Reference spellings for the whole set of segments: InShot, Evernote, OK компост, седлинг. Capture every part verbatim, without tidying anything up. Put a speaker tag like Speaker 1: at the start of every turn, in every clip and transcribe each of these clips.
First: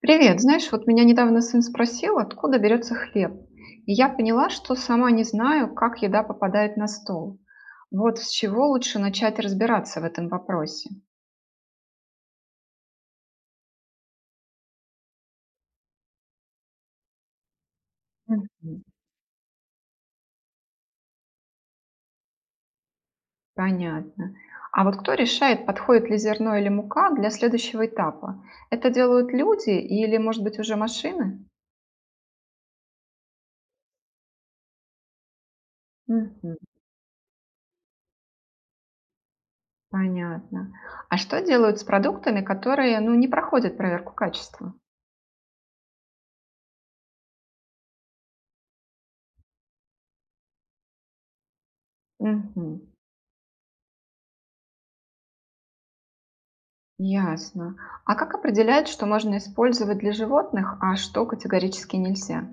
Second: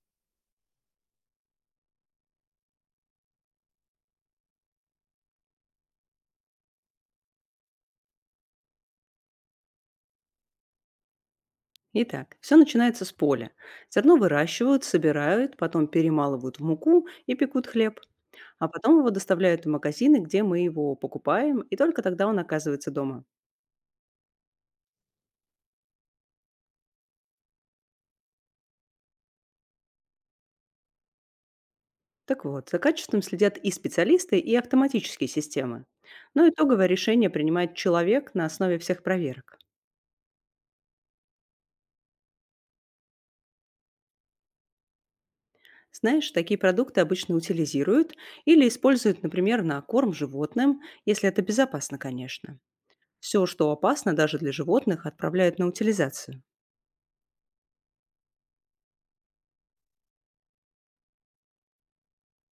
Speaker 1: Привет, знаешь, вот меня недавно сын спросил, откуда берется хлеб. И я поняла, что сама не знаю, как еда попадает на стол. Вот с чего лучше начать разбираться в этом вопросе.
Speaker 2: Итак, все начинается с поля. Зерно выращивают, собирают, потом перемалывают в муку и пекут хлеб. А
Speaker 1: Мгм.
Speaker 2: потом его доставляют в магазины, где мы его покупаем, и только тогда он оказывается дома.
Speaker 1: Понятно. А вот кто решает, подходит ли зерно или мука для следующего этапа? Это делают люди или, может быть, уже машины?
Speaker 2: Так вот, за качеством следят и специалисты, и автоматические системы. Но
Speaker 1: Мгм.
Speaker 2: итоговое решение принимает человек на основе всех проверок.
Speaker 1: Понятно. А что делают с продуктами, которые, ну, не проходят проверку качества?
Speaker 2: Знаешь, такие продукты обычно утилизируют или используют, например, на корм животным, если это безопасно, конечно.
Speaker 1: Мгм.
Speaker 2: Все, что опасно даже для животных, отправляют на утилизацию.
Speaker 1: Ясно. А как определяют, что можно использовать для животных, а что категорически нельзя?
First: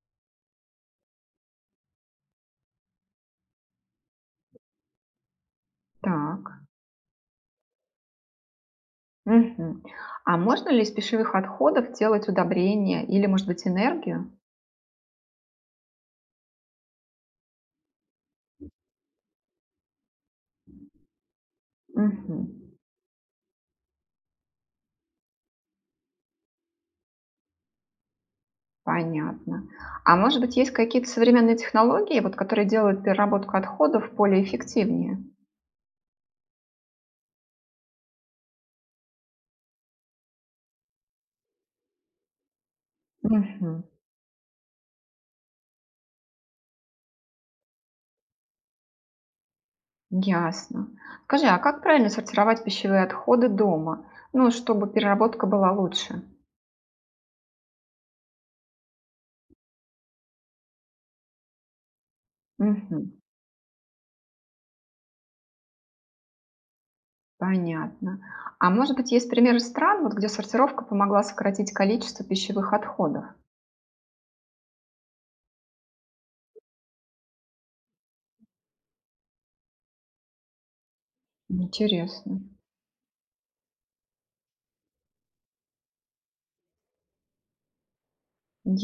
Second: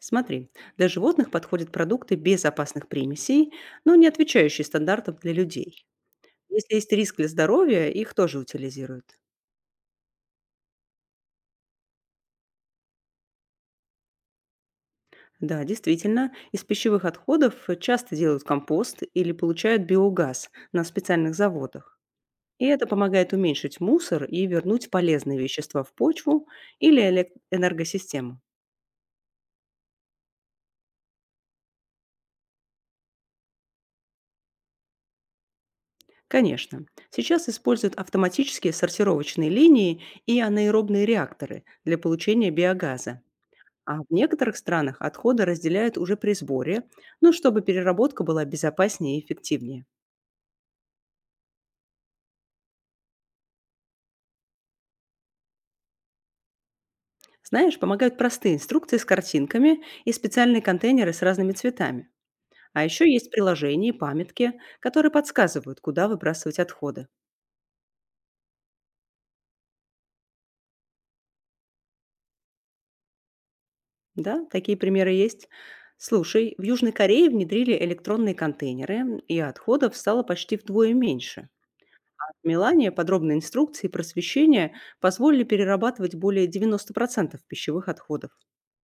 Speaker 2: Смотри, для животных подходят продукты без опасных примесей, но не отвечающие стандартам для людей.
Speaker 1: Так.
Speaker 2: Если есть риск для здоровья, их тоже утилизируют.
Speaker 1: Мгм. А можно ли из пищевых отходов делать удобрения или, может быть, энергию?
Speaker 2: Да, действительно, из пищевых отходов часто делают компост или получают биогаз на специальных заводах.
Speaker 1: Мгм.
Speaker 2: И это помогает уменьшить мусор и вернуть полезные вещества в почву или элек- энергосистему.
Speaker 1: Понятно. А может быть, есть какие-то современные технологии, вот, которые делают переработку отходов более эффективнее?
Speaker 2: Конечно, сейчас используют автоматические сортировочные линии и анаэробные реакторы для получения биогаза.
Speaker 1: Мгм.
Speaker 2: А в некоторых странах отходы разделяют уже при сборе, ну, чтобы переработка была безопаснее и эффективнее.
Speaker 1: Ясно. Скажи, а как правильно сортировать пищевые отходы дома? Ну, чтобы переработка была лучше.
Speaker 2: Знаешь, помогают простые инструкции с картинками и специальные контейнеры с разными цветами. А еще
Speaker 1: Мгм.
Speaker 2: есть приложения и памятки, которые подсказывают, куда выбрасывать отходы.
Speaker 1: Понятно. А может быть, есть примеры стран, вот где сортировка помогла сократить количество пищевых отходов?
Speaker 2: Да, такие примеры есть. Слушай, в Южной Корее внедрили электронные контейнеры, и отходов стало почти вдвое меньше.
Speaker 1: Интересно.
Speaker 2: В Милане подробные инструкции и просвещение позволили перерабатывать более девяноста процентов пищевых отходов.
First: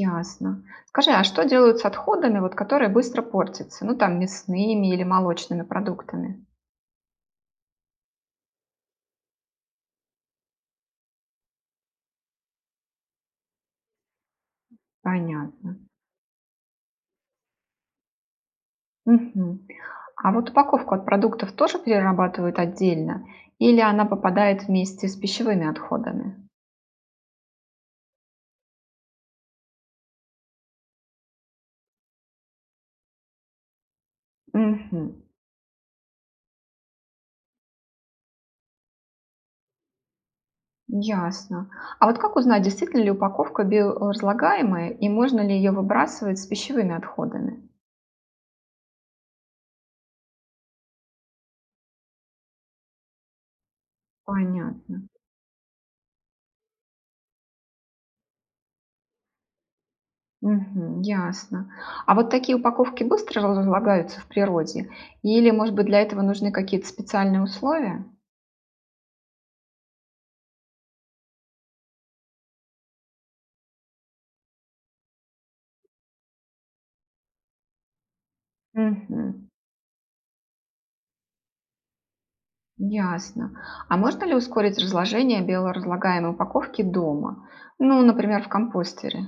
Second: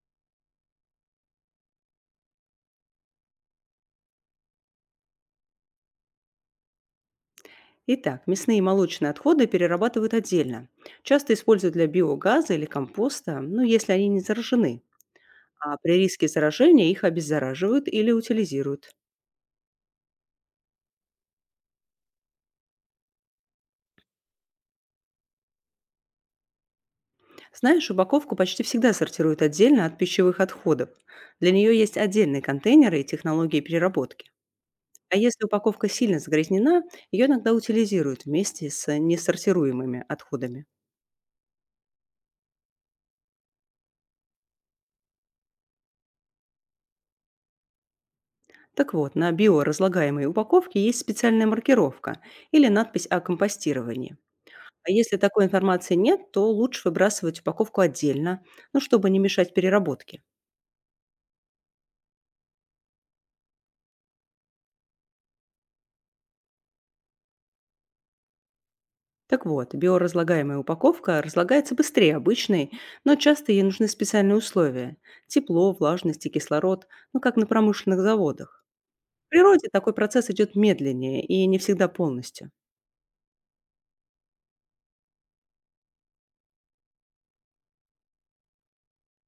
Speaker 1: Ясно. Скажи, а что делают с отходами, вот, которые быстро портятся? Ну, там, мясными или молочными продуктами?
Speaker 2: Итак, мясные и молочные отходы перерабатывают отдельно. Часто используют для биогаза или компоста, ну, если они не заражены. А
Speaker 1: Понятно.
Speaker 2: при риске заражения их обеззараживают или утилизируют.
Speaker 1: Мгм. А вот упаковку от продуктов тоже перерабатывают отдельно? Или она попадает вместе с пищевыми отходами?
Speaker 2: Знаешь, упаковку почти всегда сортируют отдельно от пищевых отходов. Для нее есть отдельные контейнеры и технологии переработки.
Speaker 1: Мгм.
Speaker 2: А если упаковка сильно загрязнена, ее иногда утилизируют вместе с несортируемыми отходами.
Speaker 1: Ясно. А вот как узнать, действительно ли упаковка биоразлагаемая и можно ли ее выбрасывать с пищевыми отходами?
Speaker 2: Так вот, на биоразлагаемой упаковке есть специальная маркировка или надпись о компостировании. А
Speaker 1: Понятно.
Speaker 2: если такой информации нет, то лучше выбрасывать упаковку отдельно, ну, чтобы не мешать переработке.
Speaker 1: Мгм, ясно. А вот такие упаковки быстро разлагаются в природе? Или, может быть, для этого нужны какие-то специальные условия?
Speaker 2: Так вот, биоразлагаемая упаковка разлагается быстрее обычной, но часто ей нужны специальные условия – тепло, влажность и кислород, ну, как на промышленных заводах. В
Speaker 1: Мгм,
Speaker 2: природе такой процесс идет медленнее и не всегда полностью.
Speaker 1: ясно. А можно ли ускорить разложение биоразлагаемой упаковки дома? Ну, например, в компостере.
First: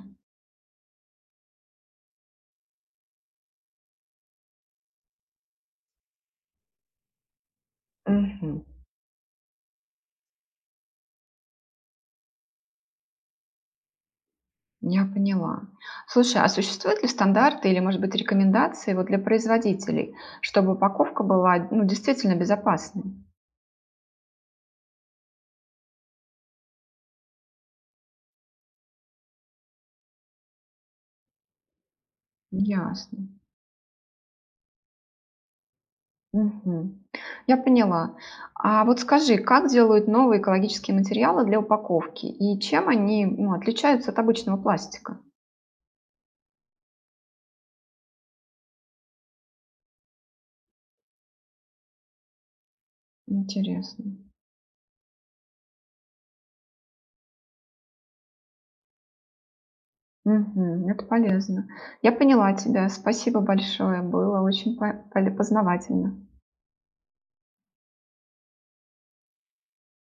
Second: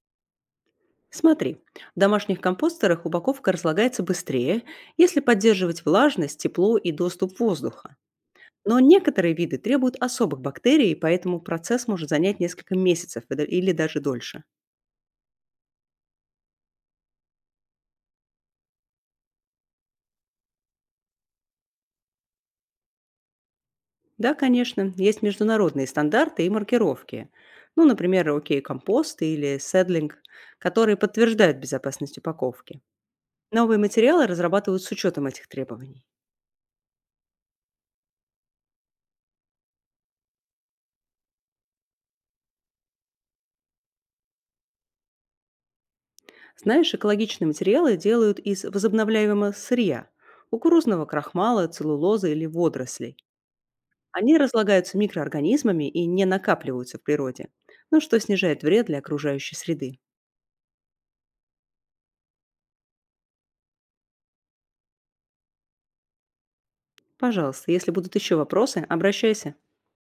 Speaker 2: Смотри, в домашних компостерах упаковка разлагается быстрее, если поддерживать влажность, тепло и доступ воздуха.
Speaker 1: Мгм.
Speaker 2: Но некоторые виды требуют особых бактерий, поэтому процесс может занять несколько месяцев и да- или даже дольше.
Speaker 1: Я поняла. Слушай, а существуют ли стандарты или, может быть, рекомендации вот для производителей, чтобы упаковка была, ну, действительно безопасной?
Speaker 2: Да, конечно, есть международные стандарты и маркировки. Ну, например, OK компост или седлинг, которые подтверждают безопасность упаковки.
Speaker 1: Ясно.
Speaker 2: Новые материалы разрабатывают с учетом этих требований.
Speaker 1: Мгм. Я поняла. А вот скажи, как делают новые экологические материалы для упаковки и чем они, ну, отличаются от обычного пластика?
Speaker 2: Знаешь, экологичные материалы делают из возобновляемого сырья – кукурузного крахмала, целлулозы или водорослей.
Speaker 1: Интересно.
Speaker 2: Они разлагаются микроорганизмами и не накапливаются в природе, ну что снижает вред для окружающей среды.
Speaker 1: Мгм. Это полезно. Я поняла тебя. Спасибо большое. Было очень по- поле- познавательно.
Speaker 2: Пожалуйста, если будут еще вопросы, обращайся.